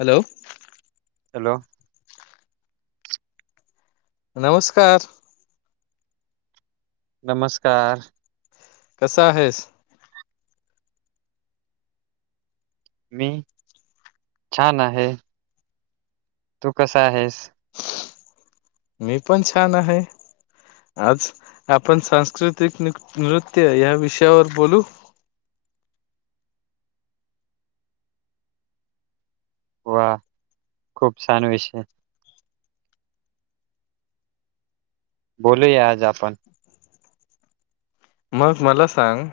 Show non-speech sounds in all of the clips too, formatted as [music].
Hello hello. नमस्कार. नमस्कार. कसा आहेस? मी छान आहे. तू कस आहेस? मी पण छान आहे. आज आपण सांस्कृतिक नृत्य या विषयावर बोलू. वा खूप छान विषय. बोलूया आज आपण. मग मला सांग?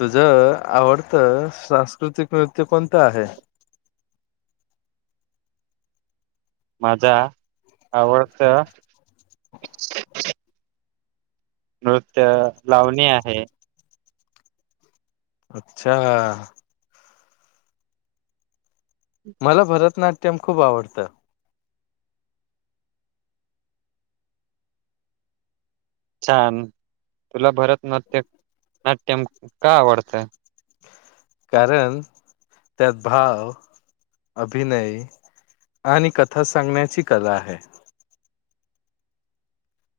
तुझ आवडत सांस्कृतिक नृत्य कोणतं आहे? माझा आवडत नृत्य लावणी आहे. अच्छा! मला भरतनाट्यम खूप आवडतं. छान, तुला भरतनाट्य नाट्यम का आवडतं. कारण त्यात भाव, अभिनय आणि कथा सांगण्याची कला आहे.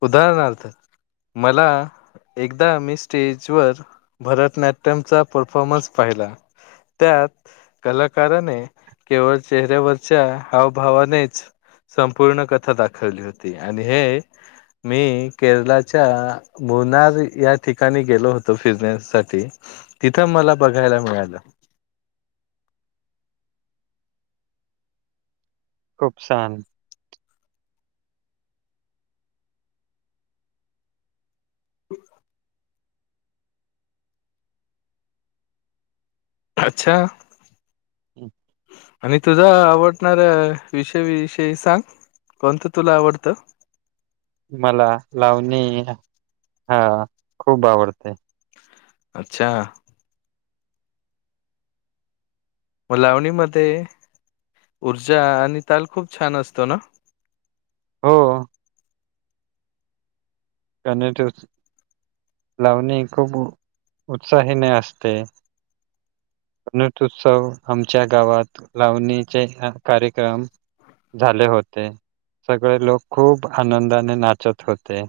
उदाहरणार्थ मला एकदा मी स्टेजवर भरतनाट्यमचा परफॉर्मन्स पाहिला. त्यात कलाकाराने केवळ चेहऱ्यावरच्या हावभावानेच. संपूर्ण कथा दाखवली होती आणि हे मी केरलाच्या- भोनार या ठिकाणी गेलो [inaudible] [inaudible] साठी तिथं मला बघायला मिळालं. खूप छान. अच्छा! हम् [inaudible] आणि तुझा आवडणारा विषयविषयी सांग कोणतं तुला आवडतं? मला लावणी हा खूप आवडते. अच्छा! मग लावणीमध्ये ऊर्जा आणि ताल खूप छान असतो ना. हो. त्यांट [inaudible] लावणी खूप उत्साहीने असते. उत्सव गावात लावणीचे कार्यक्रम, झाले होते सगळे लोक खूप आनंदाने नाचत होते.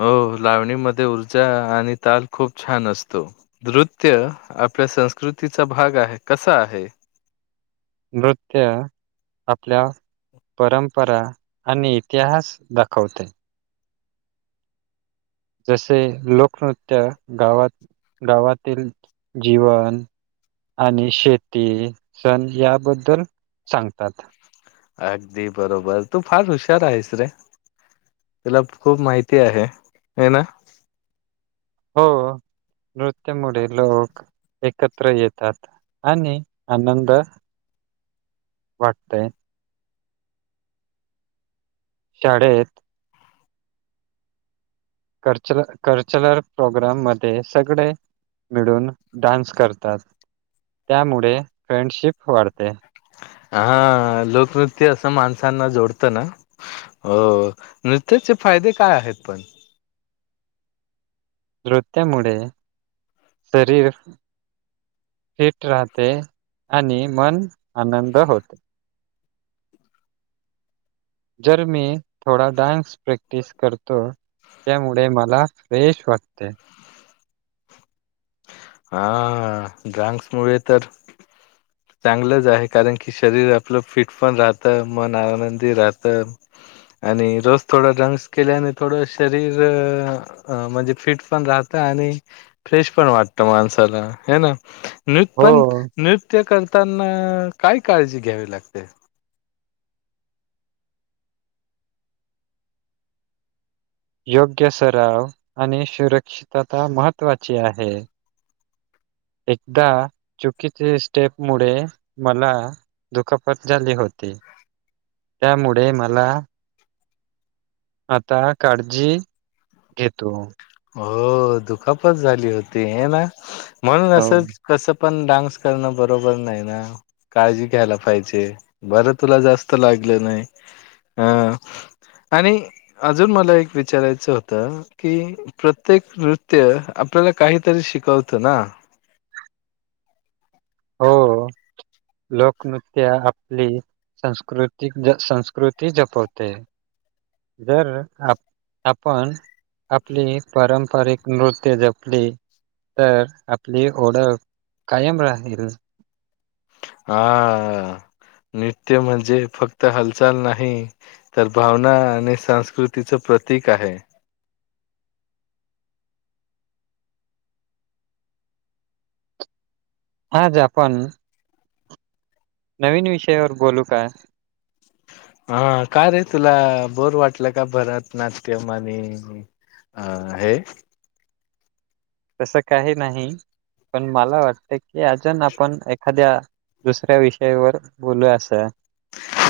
हो लावणीमध्ये ऊर्जा आणि ताल खूप छान असतो. नृत्य आपल्या संस्कृतीचा भाग आहे. कसा आहे? नृत्य आपल्या परंपरा आणि इतिहास दाखवते. जसे लोकनृत्य गावात गावातील जीवन- आणि शेती सण याबद्दल सांगतात. अगदी बरोबर तू फार हुशार आहेस रे! तीला खूप माहिती आहे. हे ना. हो. नृत्यामुळे लोक एकत्र येतात. आणि आनंद वाटतेय. शाडेत कल्चर कल्चरल प्रोग्राम मध्ये सगळे मिडून डान्स करतात. त्यामुळे फ्रेंडशिप वाढते. हा लोकनृत्य असं माणसांना जोडतं ना. हो. नृत्याचे फायदे काय आहेत पण? नृत्यामुळे शरीर फिट राहते आणि मन आनंद होते. जर मी थोडा डान्स प्रॅक्टिस करतो. त्याच्यामुळे मला फ्रेश वाटते. हा डान्स मुळे तर, चांगलंच आहे. कारण की शरीर आपलं फिट पण राहतं. मन आनंदी राहतं. आणि रोज थोडा डान्स केल्याने थोडं शरीर अ म्हणजे फिट पण राहत आणि फ्रेश पण वाट त माणसाला आहे ना. नृत हो पण नृत्य नृत्य करताना काय काळजी घ्यावी लागते? योग्य सराव आणि सुरक्षितता महत्त्वाची आहे. एकदा चुकीच्या स्टेप मुडे मला दुखापत झाली होती. त्यामुळे मला आता काळजी घेतो. हो. दुखापत झाली होती हे ना. म्हणून हो असच कसं पण डान्स करणं बरोबर नाही ना. काळजी घ्यायला पाहिजे. बरं तुला जास्त लागलं नाही. हा आणि अजून मला एक विचारायचं होतं. की, प्रत्येक नृत्य आपल्याला काहीतरी शिकवतं ना. हो [inaudible] लोकनृत्य आपली संस्कृती संस्कृती जपवते. जर आप आपण आपली पारंपरिक नृत्य जपली. तर आपली ओडक कायम राहील. हा नृत्य म्हणजे फक्त हालचाल नाही. तर भावना आणि संस्कृतीचं प्रतीक आहे. आज आपण नवीन विषयावर बोलू काय? हा काय रे तुला बोर वाटलं का? भरतनाट्यम आणि अ हे. तसं काही नाही. पण मला वाटत की, अजून आपण एखाद्या दुसऱ्या विषयावर बोलू अस.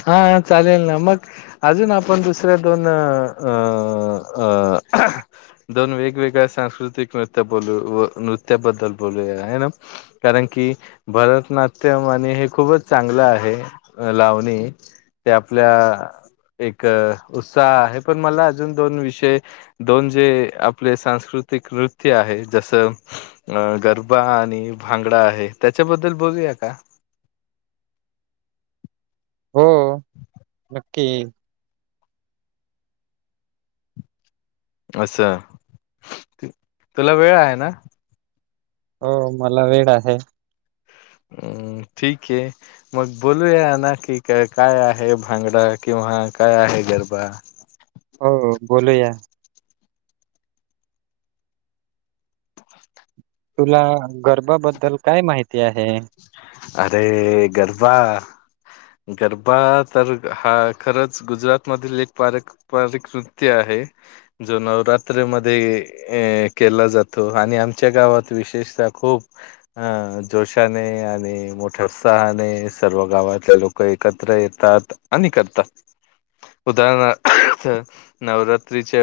हा चालेल ना मग. अजून आपण दुसऱ्या दोन अ अ. दोन वेगवेगळ्या सांस्कृतिक नृत्य बोलू व नृत्याबद्दल बोलूया आहे ना. कारण की भरतनाट्यम आणि हे खूपच चांगलं आहे. लावणी ते आपल्या एक उत्साह आहे पण मला अजून दोन विषय दोन जे आपले सांस्कृतिक नृत्य आहे जसं अ गरबा आणि भांगडा आहे त्याच्याबद्दल बोलूया का? हो नक्की. अस, तुला वेळ आहे ना. हो मला वेळ आहे. हम्म ठीक ये. मग बोलूया ना कि काय काय आहे भांगडा किंवा काय आहे गरबा. हो बोलूया. [inaudible] तुला गरबाबद्दल काय माहिती आहे. अरे गरबा. गरबा तर हा खरंच गुजरातमधील एक पारिक पारीक नृत्य आहे, जो नवरात्रीमध्ये ऐ केला जातो आणि आमच्या गावात विशेषता खूप आ जोशा नेे ने मोठ्या उत्साहाने सर्व गावातले लोक एकत्र येतात आणि करतात. उदाहरणार अर्थ नवरात्रीच्या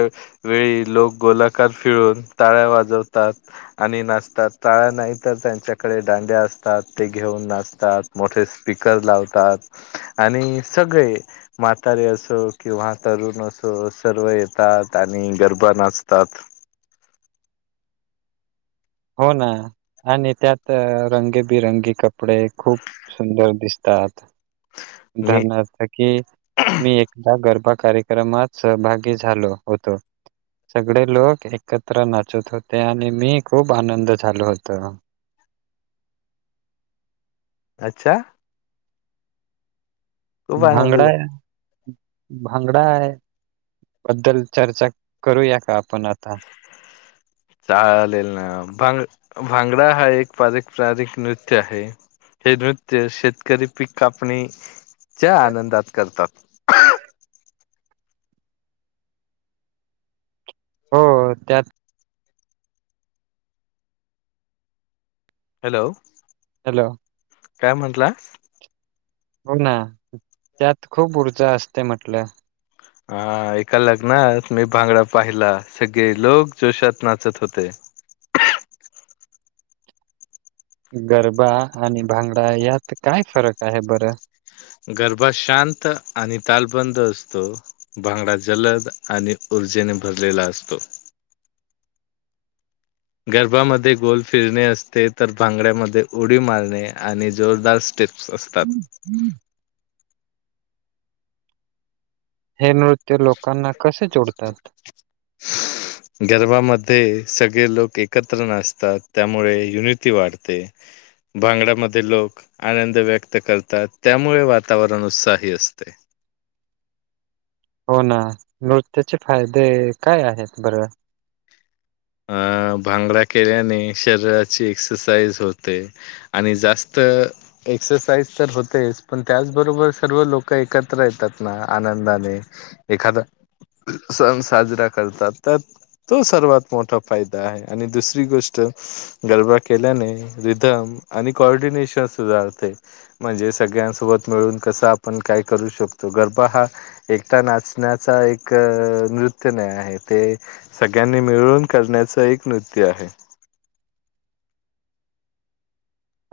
वेळी लोक गोलाकार फिरुन ताळ्या वाजवतात. आणि नाचतात तल्या नाही तर त्यांच्याकडे दाड्या असतात. ते घेऊन नाचतात मोठे स्पीकर लावतात आणि सगळे म्हातारे असो किंवा तरुण असो सर्व येतात आणि गरबा नाचतात. हो ना. आणि त्यात रंगेबिरंगी कपडे खूप सुंदर दिसतात. मी उदाहरणार्थ की मी एकदा गरबा कार्यक्रमात सहभागी झालो होतो. सगळे लोक एकत्र नाचत होते आणि मी खूप आनंद झालो होतो. अच्छा. खूप आनंद भागडा झा आहे. भांगडा आहे, बद्दल चर्चा करूया का आपण आता. [inaudible] चालेल ना भांग भांगडा हा एक पारिकपारिक नृत्य आहे. ते नृत्य शेतकरी पीक कापणे च्या आनंदात करतात. [inaudible] हो त्यात हॅलो. हॅलो. काय म्हटलास. हो ना त्यात खूप ऊर्जा असते म्हटलं. हा एका लग्नात मी भांगडा पाहिला सगळे लोक जोशात नाचत होते. गरबा आणि भांगडा यात काय फरक आहे बरं. गरबा शांत आणि तालबंद असतो. भांगडा जलद आणि ऊर्जेने भरलेला असतो. गरबा मध्ये गोल फिरणे असते. तर भांगड्यामध्ये उडी मारणे. आणि जोरदार स्टेप- - असतात. हे नृत्य लोकांना कसे जोडतात? [inaudible] गरबा मध्ये सगळे लोक एकत्र नाचतात. त्यामुळे युनिटी वाढते. भांगड्यामध्ये लोक आनंद व्यक्त करतात. त्यामुळे वातावरण उत्साही असते. हो ना, नृत्याचे फायदे काय आहेत बरं अ भांगडा केल्याने शरीराची एक्ससाइज होते. आणि जास्त एक्ससाइज तर होतेच, पण त्याचबरोबर सर्व लोक एकत्र येतात ना आनंदाने एखादा सण साजरा करतात. त्यात तो सर्वात मोठा फायदा आहे. आणि दुसरी गोष्ट गरबा केल्याने रिधम आणि कॉर्डिनेशन सुधाारते. म्हणजे सगळ्यांसोबत मिळून कसं आपण करू शकतो. गरबा हा एकटा नाचण्याचा एक नृत्य नाय आहे, ते सगळ्यांनी मिळून करण्याचा एक नृत्य आहे.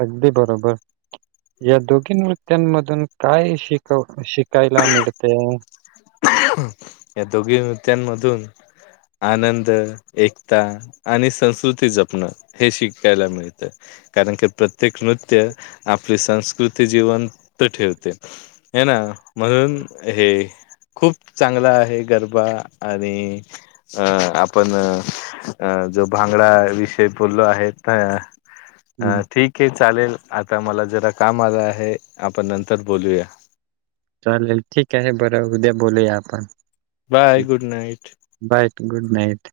अगदी बरोबर या दोघी नृत्यतमधून काय शिकव, शिकायला मिळते. या दोघी नृत्यांमधून आनंद, एकता आणि संस्कृती जपणं हे शिकतायला मिळत. कारण की, प्रत्येक नृत्य आपली संस्कृती जीवन त ठेवते. हे ना म्हणून हे खूप चांगला आहे. गरबा आणि अ आपण अ जो भांगडा विषय बोललो आहेत हा हम्म ठीक ये चालेल, आता मला जरा काम आलं आहे. आपण नंतर बोलूया. चालेल ठीक आहे. बरं उद्या बोलूया आपण. Bye good night. Bye good night.